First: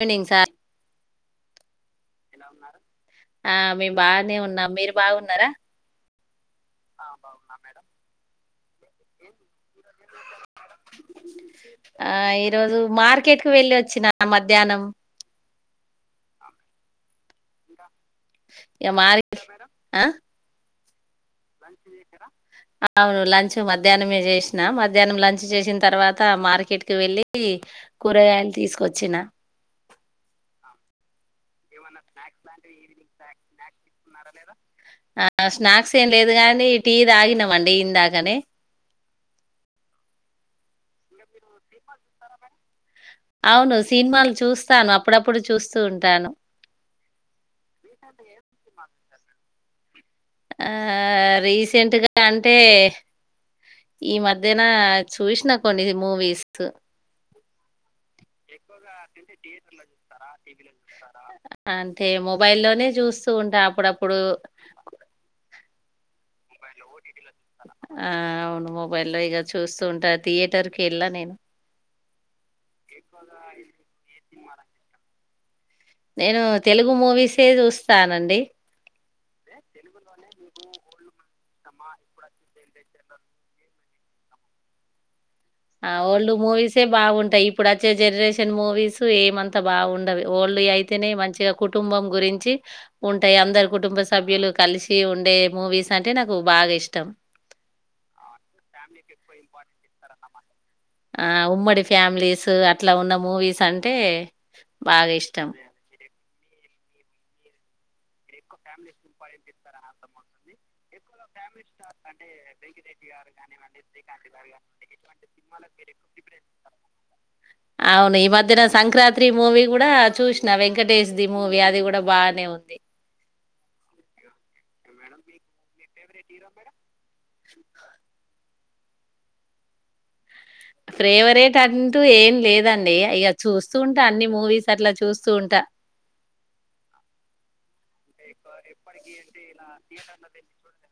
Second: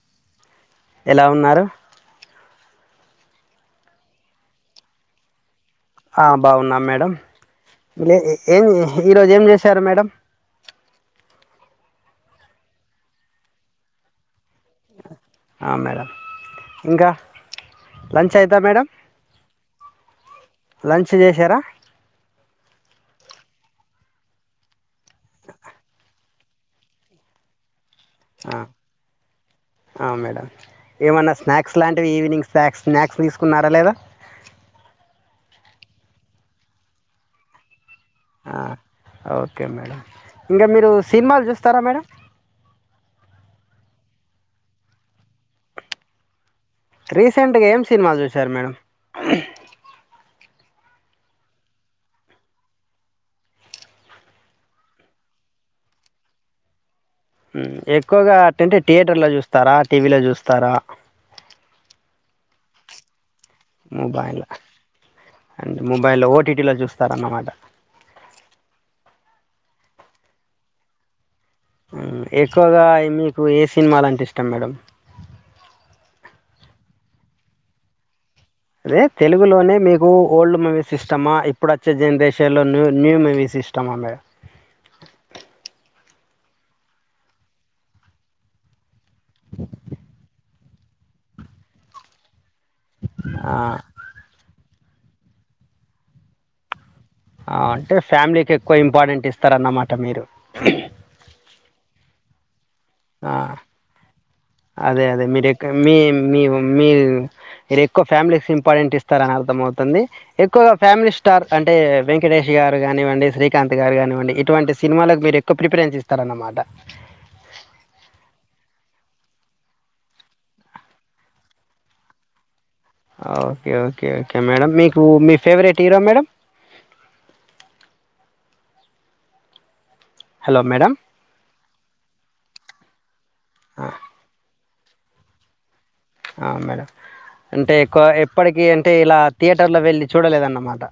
Evening sir ఎలా ఉన్నారు ఆ మేం బాగానే ఉన్నాం మీరు బాగున్నారా ఆ బాగున్నాం మేడం ఏం ఈరోజు ఏం చేశారు మేడం ఆ ఈరోజు మార్కెట్ కు వెళ్ళి వచ్చిన మధ్యాహ్నం ఆ మేడం ఇంకా లంచ్ అయిందా మేడంమ్ ఇక మార్ ఆ లంచ్ చేశారా అవును లంచ్ మధ్యాహ్నం ఏ చేసినా మధ్యాహ్నం లంచ్ చేసిన తర్వాత మార్కెట్ కి వెళ్ళి కూరగాయలు ఆ తీసుకొచ్చిన ఏమైన్నా స్నాక్స్ లాంటివి ఈవినింగ్ స్నాక్స్ స్నాక్స్ తీసుకున్నారా లేదా ఆ ఆ స్నాక్స్ ఏం లేదు గాని టీ తాగినమండి ఇందాక ఓకే మేడం ఇంకా మీరు సినిమాలు చూస్తారా మేడం అవును సినిమాలు చూస్తాను అప్పుడప్పుడు చూస్తూ ఉంటాను రీసెంట్గా ఏం సినిమా చూసారు మేడం ఆ రీసెంట్గా అంటే ఈ మధ్యన చూసిన కొన్ని మూవీస్ ఎ [unintelligible] చూస్తారా అంటే మొబైల్లోనే చూస్తూ ఉంటా అప్పుడప్పుడు మబైలో ఓటీటిలో చూ ఆ అవును మొబైల్ లో ఇక చూస్తూ ఉంటా థియేటర్ కి వెళ్ళ నేను ఎక్కువగా మీకు ఏ సినిమాలంటే ఇష్టం మేడం నేను తెలుగు మూవీసే చూస్తానండి అదే తెలుగులోనే మీకు ఓల్డ్ మూవీసిస్టమ్మా ఇప్పుడు వచ్చే జనరేషన్లో న్యూ న్యూ మువీస్ ఇష్టమా మేడమ్ ఆ ఓల్డ్ మూవీసే బాగుంటాయి ఇప్పుడు వచ్చే జనరేషన్ మూవీస్ ఏమంతా బాగుండవి ఓల్డ్ అయి తేనే మంచిగా కుటుంబం గురించి ఉంటాయి ఆ, అందరు కుటుంబ సభ్యులు కలిసి ఉండే మూవీస్ అంటే నాకు బాగా ఇష్టం అంటే ఫ్యామిలీకి ఎక్కువ ఇంపార్టెంట్ ఇస్తారన్నమాట మీరు ఆ ఉమ్మడి ఫ్యామిలీస్ అట్లా ఉన్న ఆ మూవీస్ అంటే అదే బాగా అదే ఇష్టం మీరే మీ మీ మీ ఇది ఎక్కువ ఫ్యామిలీ ఇంపార్టెంట్ ఇస్తార అని అర్థం అవుతుంది ఎక్కువగా ఫ్యామిలీ స్టార్ అంటే వెంకటేష్ గారు కానివ్వండి శ్రీకాంత్ గారు కానివ్వండి ఇటువంటి సినిమాలకు మీరు ఎక్కువ ప్రిఫరెన్స్ ఇస్తారన్నమాట అద అవును ఈ మధ్యన సంక్రాంతి మూవీ కూడా చూసిన వెంకటేష్ ది మూవీ అది కూడా బాగానే ఉంది ఓకే ఓకే ఓకే మేడం మీకు మీ ఫేవరెట్ హీరో మేడం కా హలో మేడం ఫేవరేట్ అంటూ ఏం లేదండి ఇగా చూస్తూ ఉంటే అన్ని మూవీస్ అట్లా చూస్తూ ఉంటా ఆ మేడం అంటే ఎప్పటికీ అంటే ఇలా థియేటర్లో వెళ్ళి చూడలేదన్నమాట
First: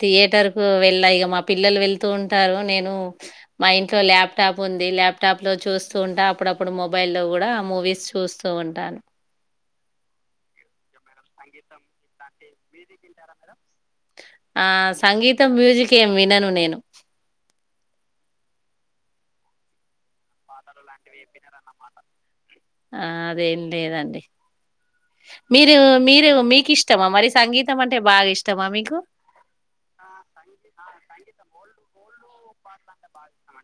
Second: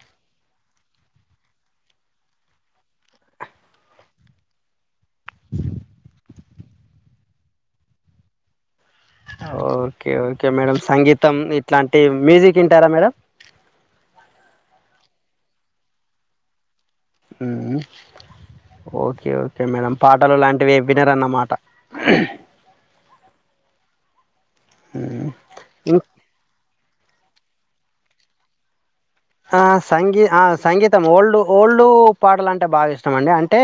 థియేటర్ కు వెళ్ళా ఇగా మా పిల్లలు వెళ్తూ ఉంటారు నేను మా ఇంట్లో ల్యాప్టాప్ ఉంది ల్యాప్ ల్యాప్టాప్లో చూస్తూ ఉంటా అప్పుడప్పుడు మొబైల్లో కూడా మూవీస్ చూస్తూ ఉంటాను ఓకే ఓకే మేడం సంగీతం ఇట్లాంటి మ్యూజిక్ వింటారా మేడం ఆ సంగీతం మ్యూజిక్ ఏం వినను నేను ఉ ఓకే ఓకే మేడం పాటలు లాంటివి వినరన్నమాట ఆ అదేం లేదండి హ్మ్. మీరు ఇం మీరు మీకు ఇష్ట ఇష్టమా మరి సంగీతం అంటే బాగా ఇష్టమా మీకు ఆ సంగీ ఆ సంగీతమ్ ఓల్డు ఓల్డు పాటలంటే బాగా ఇష్టం అండి అంటే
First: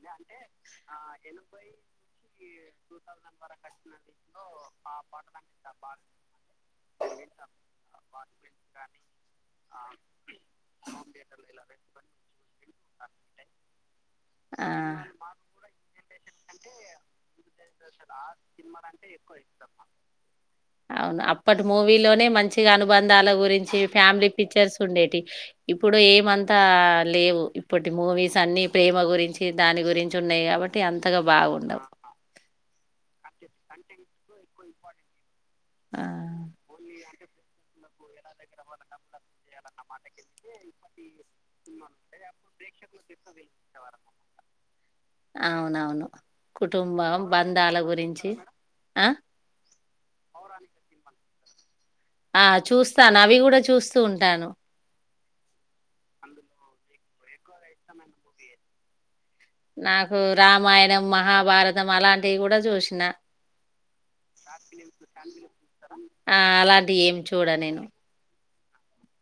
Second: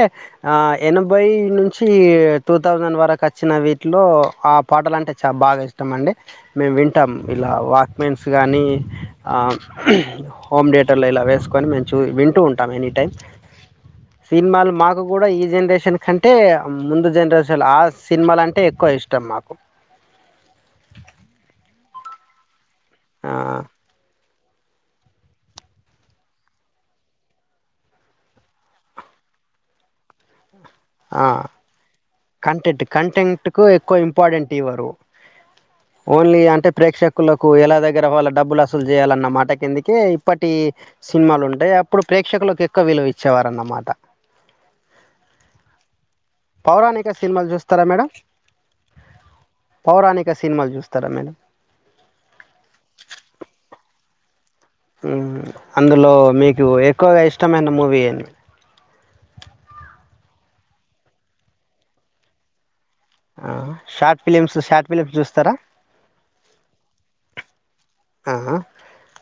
ఎనభై నుంచి టూ థౌజండ్ వరకు వచ్చిన వీటిలో ఆ పాటలు అంటే చాలా బాగా ఇష్టం అండి మేము వింటాం ఇలా వాక్మెన్స్ కానీ హోమ్ థియేటర్లో ఇలా వేసుకొని మేము చూ వింటూ ఉంటాం ఎనీ టైమ్ సినిమాలు ఆ! మాకు కూడా ఈ జనరే షన్ కంటే ముందు జనరేషన్ ఆ సినిమాల అంటే ఎక్కువ ఇష్టం మాకు అవును అప్పటి మూవీలోనే మంచిగా అనుబంధాల ఆ గురించి ఫ్యామిలీ పిక్చర్స్ ఉండేటి ఇప్పుడు ఏమంతా లేవు ఇప్పటి మూవీస్ అన్ని ప్రేమ గురించి దాని గురించి ఉన్నాయి కాబట్టి అంతగా ఆ బాగుండవు. కంటెంట్ కంటెంట్ కంటెంట్ కు ఎక్కువ ఇంపార్టెంట్ ఇవ్వరు ఆ! ఓన్లీ అంటే ప్రేక్షకులకు ఎ వాళ్ళ డబ్బులు వసూలు చేయాలన్న మాట కిందికే ఇప్పటి సినిమాలు ఉంటాయి అప్పుడు ప్రేక్షకులకు ఎక్కువ విలువ ఇచ్చేవారు అన్నమాట అవునవును పౌరాణిక కుటుంబం సినిమాలు బంధాల చూస్తారా మేడం గురించి ఆ పౌరాణిక సినిమాలు చూస్తారా మేడం ఆ చూస్తాను అవి కూడా చూస్తూ ఉంటాను ఊ అందులో మీకు ఎక్కువగా ఇష్టమైన మూవీ ఏది నాకు రామాయణం మహాభారతం అలాంటివి కూడా చూసినా ఆ, షార్ట్ ఫిలిమ్స్ షార్ట్ ఫిలిమ్స్ చూస్తారా నా అలాంటి ఏమి చూడాను నేను ఆ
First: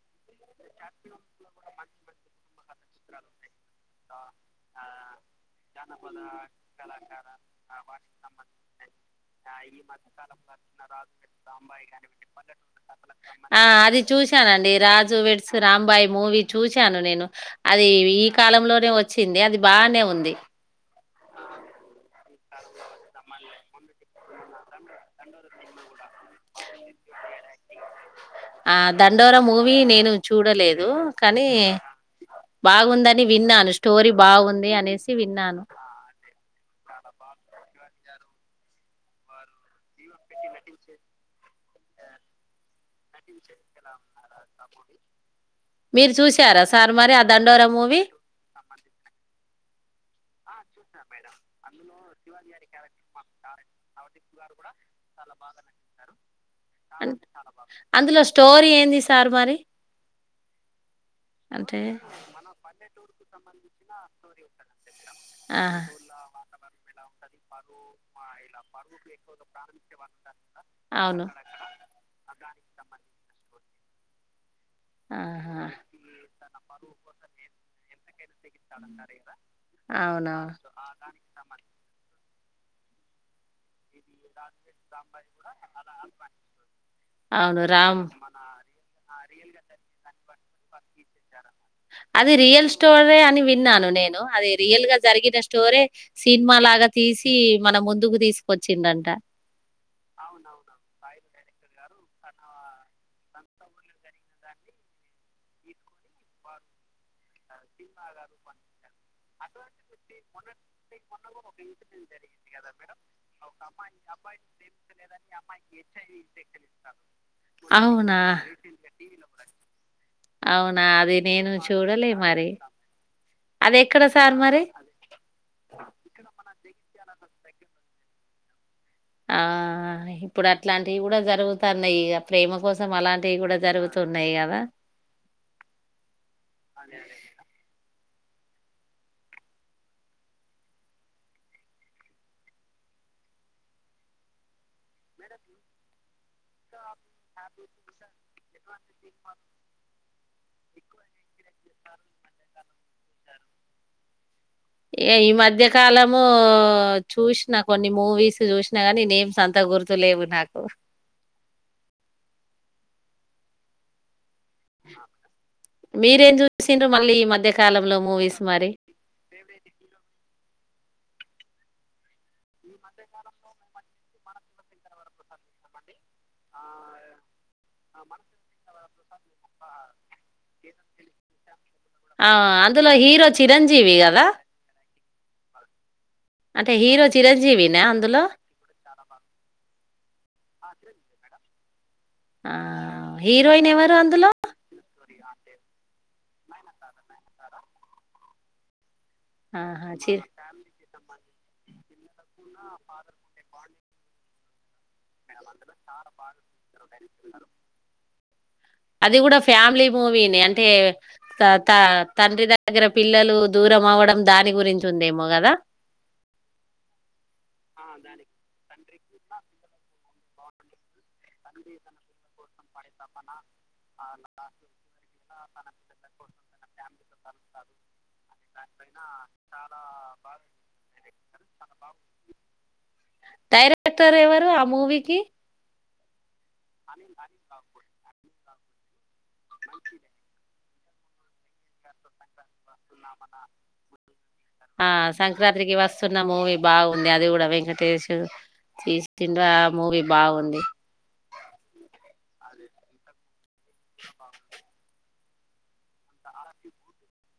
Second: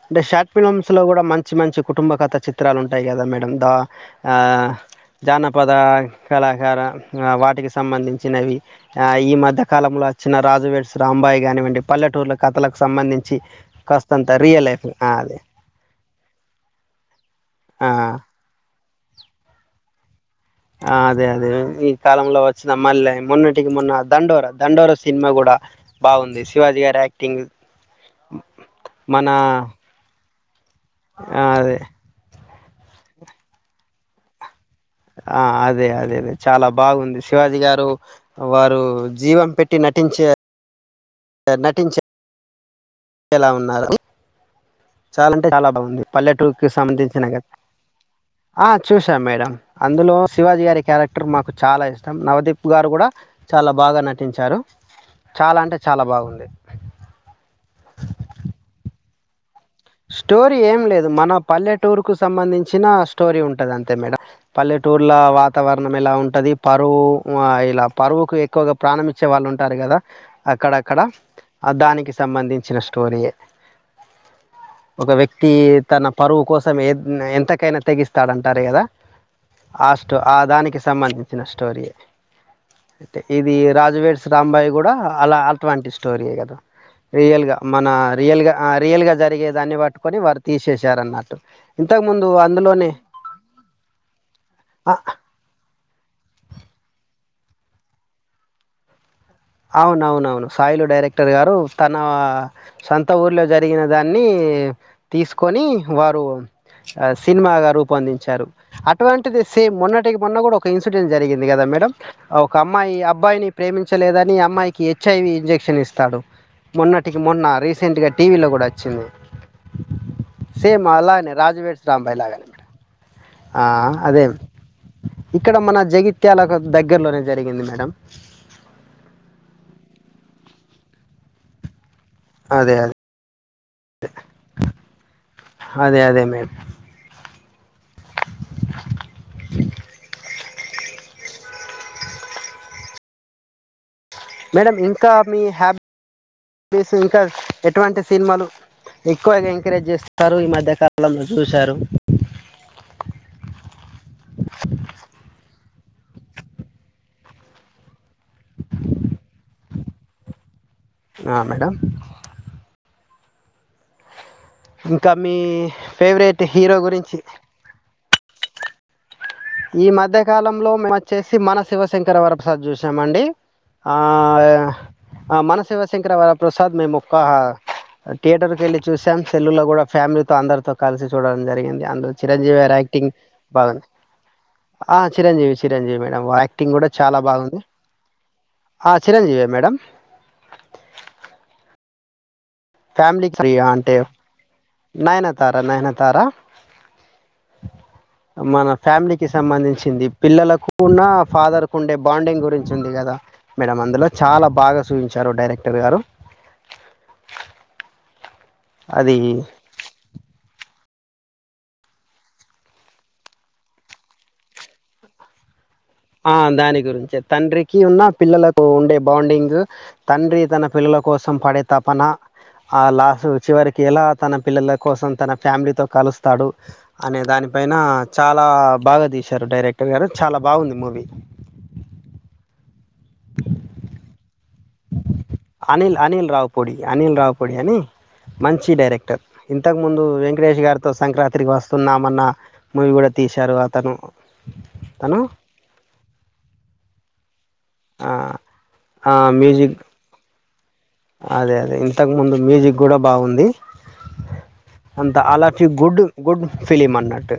అంటే షార్ట్ ఫిలిమ్స్లో కూడా మంచి మంచి కుటుంబ కథ చిత్రాలు ఉంటాయి కదా మేడం ద ఆ జానపద కళాకార వాటికి సంబంధించినవి ఈ మధ్య కాలంలో చిన్న రాజువేడ్స్ రాంబాయి కానివ్వండి పల్లెటూరుల కథలకు సంబంధించి ఆ అది కాస్తంత రియల్ చూశానుండి లైఫ్ రాజు అదే విడ్స్ రాంబాయి మూవీ చూశాను నేను ఆ, అది ఈ కాలంలో లోనే వచ్చింది అది బాగానే ఉంది అదే అదే ఈ కాలంలో వచ్చినా మళ్ళీ మో ఇగ మొన్న దండోర దండోర సినిమా కూడా బాగుంది శివాజీ గారి యాక్టింగ్ ఆ మన దండోర మూవీ నేను చూడలేదు ఆ, కానీ అదే బాగుందని విన్నాను స్టోరీ బాగుంది అనేసి ఆ విన్నాను అదే అదే లే చాలా బాగుంది శివాజీ గారు వారు జీవం పెట్టి నటించే నటించే ఎలా ఉన్నారు చాలా అంటే చాలా బాగుంది మీరు చూసారా పల్లెటూరుకి సార్ మరి ఆ సంబంధించిన కదా దండోరా మూవీ ఆ చూసాం మేడం అందులో శివాజీ గారి క్యారెక్టర్ మాకు చాలా ఇష్టం నవదీప్ గారు కూడా చాలా బాగా బాగా నటించారు చాలా అంటే చాలా బాగుంది అందులో స్టోరీ ఏంది సార్ మరి స్టోరీ ఏం లేదు మన అంటే పల్లెటూర్కు సంబంధించిన స్టోరీ ఉంటది అంతే మేడం పల్లె టూర్ల ఆ వాతావరణం ఎలా ఉంటది పరువు ఇలా పరువుకు ఎక్కువగా ప్రాణం వచ్చే వాళ్ళు ఉంటారు కదా అక్కడక్కడ అవును దానికి సంబంధించిన స్టోరీయే ఒక వ్యక్తి ఆహా తన పరువు కోసం ఎ ఎంతకైనా తెగిస్తాడంటారు కదా ఆ స్టో ఆ అవునవును దానికి సంబంధించిన స్టోరీయే అంటే ఇది రాజు రాజు వెడ్స్ రాంబాయ్ కూడా అలా అటువంటి స్టోరీయే కదా రియల్ గా అవును మన రామ్ రియల్ గా ఆ రియల్ గా జ జరిగేదాన్ని పట్టుకొని వారు తీసేసారు అన్నట్టు ఇంతకు ముందు అది రియల్ అందులోనే స్టోరే అని విన్నాను నేను అది రియల్ గా ఆ, జరిగిన స్టోరీ సినిమా లాగా తీసి మన ముందుకు తీసుకొచ్చిండంట అవునవును సాయిలో డైరెక్ట్ ర్ గారు తన సొంత ఊర్లో జరిగిన దాన్ని తీసుకొని వారు సినిమాగా రూపొందించారు అటువంటిది సేమ్ మొన్నటి మొన్న కూడా ఒక ఇన్సిడెంట్ జరిగింది కదా మేడం ఒక అమ్మాయి అబ్బాయిని ప్రేమించలేదని అమ్మాయికి హెచ్ఐవి ఇంజెక్షన్ ఇస్తాడు మొన్నటికి మొన్న రీసెంట్ గా అవునా టీవీలో కూడా వచ్చింది అవునా సేమ్ అది అలానే నేను రాజు వెడ్స్ చూడలే రాంబాయి లాగా మరి అది ఎక్కడ సార్ మరి ఇక్కడ మన జగిత్యాలకు దగ్గర్లోనే జరిగింది మేడం ఆ ఇప్పుడు అట్లాంటివి కూడా జరుగుతా న్నాయి ప్రేమ అదే. కోసం అదే. అలాంటివి కూడా జరుగుతున్నాయి కదా అదే. అదే మే ఆ మేడం ఇంకా మీ హ్యాబి ట్స్ ఇంకా ఎటువంటి సినిమాలు ఎక్కువగా ఎంకరేజ్ చేస్త స్తారు ఈ మధ్య కాలంలో చూశారు ఏ ఈ మధ్యకాలము చూసిన కొన్ని మూవీస్ చూసినా కానీ నేమ్స్ అంత గుర్తు లేవు నాకు ఆ, మేడం ఇంకా మీ మీరేం ఫేవరెట్ హీరో చూసిండ్రు మళ్ళీ గురించి ఈ మధ్య కాలంలో మూవీస్ మరి ఈ మధ్య కాలంలో మేము వచ్చేసి మన శివశంకర వరప్రసాద్ చూసామండి ఆ మన శివశంకర వరప్రసాద్ మేం ఒక థియేటర్ కెళ్ళి చూసాం సెల్లులో కూడా ఫ్యామిలీతో అందరితో కలిసి చూడడం జరిగింది యందో ఆ చిరంజీవిగారి అందులో ఆక్టింగ్ హీరో బాగుంది చిరంజీవి కదా ఆ చిరంజీవి చిరంజీవి మేడం అంటే యాక్టింగ్ కూడా హీరో చాలా బాగుంది చిరంజీవినా అందులో హా చిరంజీవి ఏ మేడం ఆ ఫ్యామిలీ ఫ్రీ ఆ హీరోయిన్ ఎవరు అంటే అందులో నైనతారా నైనతారా మన ఫ్యామిలీకిి ఆహా సంబంధించింది చి పిల్లలకు ఉన్న ఫాదర్ కు ఉండే బాండింగ్ గురించి ఉంది కదా మేడం అందులో చాలా బాగా చూచించారు డైరెక్ట్ చాలా బాగా డైారు అది కూడా ఫ్యామిలీ మూవీనే అంటే త తండ్రి దగ్గర పిల్లలు దూరం అవ్వడం దాని గురించి ఉందేమో కదా ఆ దాని గురించే తండ్రికి ఉన్నా పిల్లలకు ఉండే బాండింగ్ తండ్రి తన పిల్లల కోసం పడే తపన ఆ లాస్ చివరకి ఎలా తన పిల్లల కోసం తన ఫ్యామిలీతో కలుస్తాడు అనే దానిపైన చాలా బాగా తీశారు డైరెక్టర్ గారు చాలా బాగుంది మూ వీ డైరెక్టర్ ఎవరు ఆ మూవీకి అనిల్ అనిల్ రావుపొడి అనిల్ రావు పొడి అని మంచి డైరెక్టర్ ఇంతకు ముందు వెంకటేష్ గారితో సంక్రాంతికి వస్తున్నామన్న మూవీ కూడా తీశారు అతను ఆ తను సంక్రాంతికి వస్తున్న మూవీ బాగుంది అది కూడా వెంకటే ఆ తీసు [unintelligible] టే ఆ మూవీ బాగుంది అదే అదే ఇంతకు ముందు మ్యూజిక్ కూడా బాగుంది [unintelligible] అంత అలాచి గుడ్ గుడ్ ఫీలిమ్ అన్నట్టు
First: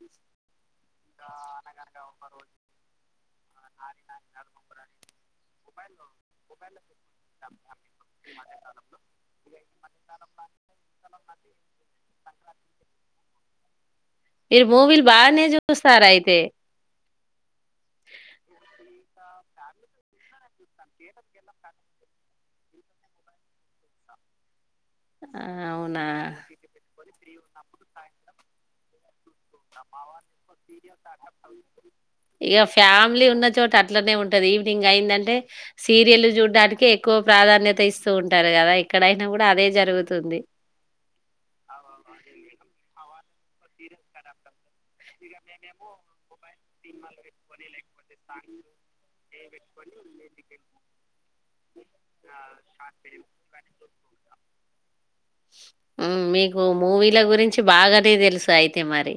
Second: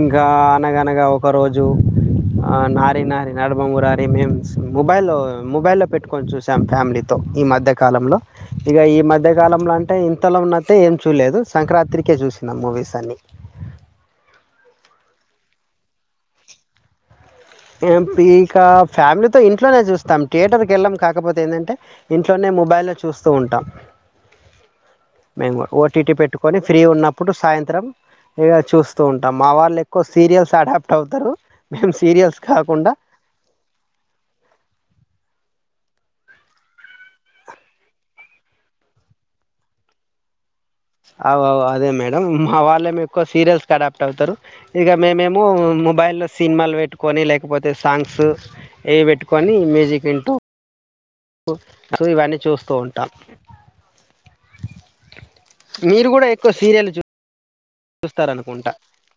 ఇంకా అనగనగా ఒకరోజు ఆ నారి నారి నడుమమురారి మేము మొబైల్ మొబైల్లో పెట్టుకు చూసాం ఫ్యామిలీతో ఈ మధ్య కాలంలో ఇక ఈ మధ్య కాలంలో అంటే ఇంతలో ఉన్నంటే ఏం చూలే లేదు సంక్రాంతికే చూసినా మూవీస్ అన్ని మీరు మూవీలు బానే చూస్తార అయితే ఇక ఫ్యామిలీతో ఇంట్లోనే చూస్తాం థియేటర్కి వెళ్ళాం కాకపోతే ఏంది అంటే ఇంట్లోనే మొబైలో చూస్తూవుటం ఆ, మెము ఓటీటీ అవునా పెట్టుకొని ఫ్రీ ఉన్నప్పుడు సాయంత్రం ఇగా చూస్తూ ఉంటా అ మా వాళ్ళు ఎక్కువ సీరియల్స్ అడాప్ట్ అవుతారు మేము సీరియల్స్ ఇక కాకుండా ఫ్యామిలీ ఉన్న చోట అట్లనే ఉంటది ఈవినింగ్ అయిందంటే సీరియల్ చూడ్డానికి ఎక్కువ ప్రాధాన్యత ఇస్తూ ఉంటారు కదా ఎక్కడైనా కూడా అదే జరుగుతుంది అవు అవు అదే మేడం మా వాళ్ళే ఎక్కువ సీరియల్స్ క అడాప్ట్ అవుతారు ఇక మేమేమో మొబైల్ లో సినిమాలు పెట్టుకని లేకపోతే అ సాంగ్స్ ఏవి పెట్టుకొని మ్యూజిక్ వింటూ సూ ఇవన్నీ చూస్తూ ఉంటా మీరు హ్మ్ కూడా ఎక్కువ మీకు సీరియల్ చూ మూవీల గురించి బాగానే చూస్తార తెలుసు అనుకుంటా అయితే మరి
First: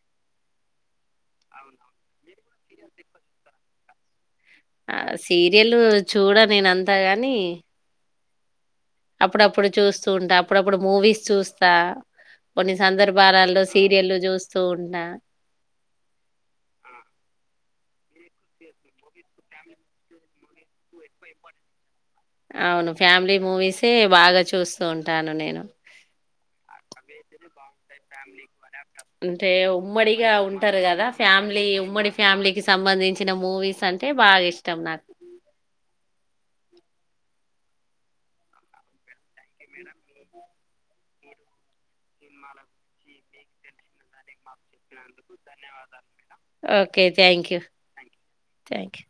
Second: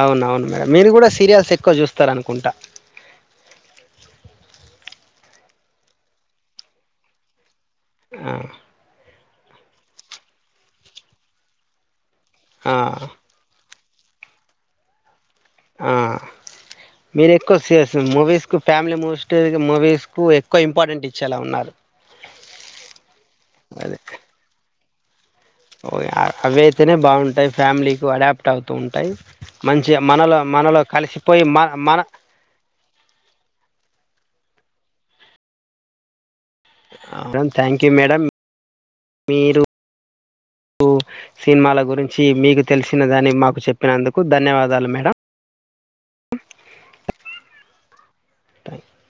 అవున అవును మేడం మీరు కూడా సీరియల్స్ ఎక్కువ చూస్తారనుకుంటా ఆ సీరియల్ చూడా నేన అంతా గాని ఆ అప్పుడప్పుడు చూస్తూ ఉంటా అప్పుడప్పుడు మూవీస్ చూస్తా కొన్ని ఆ సందర్భాలలో సీరియల్ చూస్తూ ఉంట ఆ మీరు ఎక్కువ సీరి మూవీస్ కు ఫ్యామిలీ మూస్ట్ మూవీస్ కు ఎక్కువ ఇం అవును ఫ్యామిలీ మూవీసే బాగా చూస్తూ ఉంటాను నేను ఓ అవి అయితేనే బాగుంటాయి ఫ్యామిలీకు అడాప్ట్ అవుతూ ఉంటాయి అంటే మంచిగా ఉమ్మడిగా మనలో మనలో కలిసిపోయి మన మన లికి సంబంధించిన మూవీస్ అంటే బాగా ఇష్టం నాకు అవు థ్యాంక్ యూ మేడం మీరు సినిమాల గురించి మీకు తెలిసినదని మాకు చెప్పినందుకు ధన్యవాదాలు మేడం ఓకే థ్యాంక్ థ్యాంక్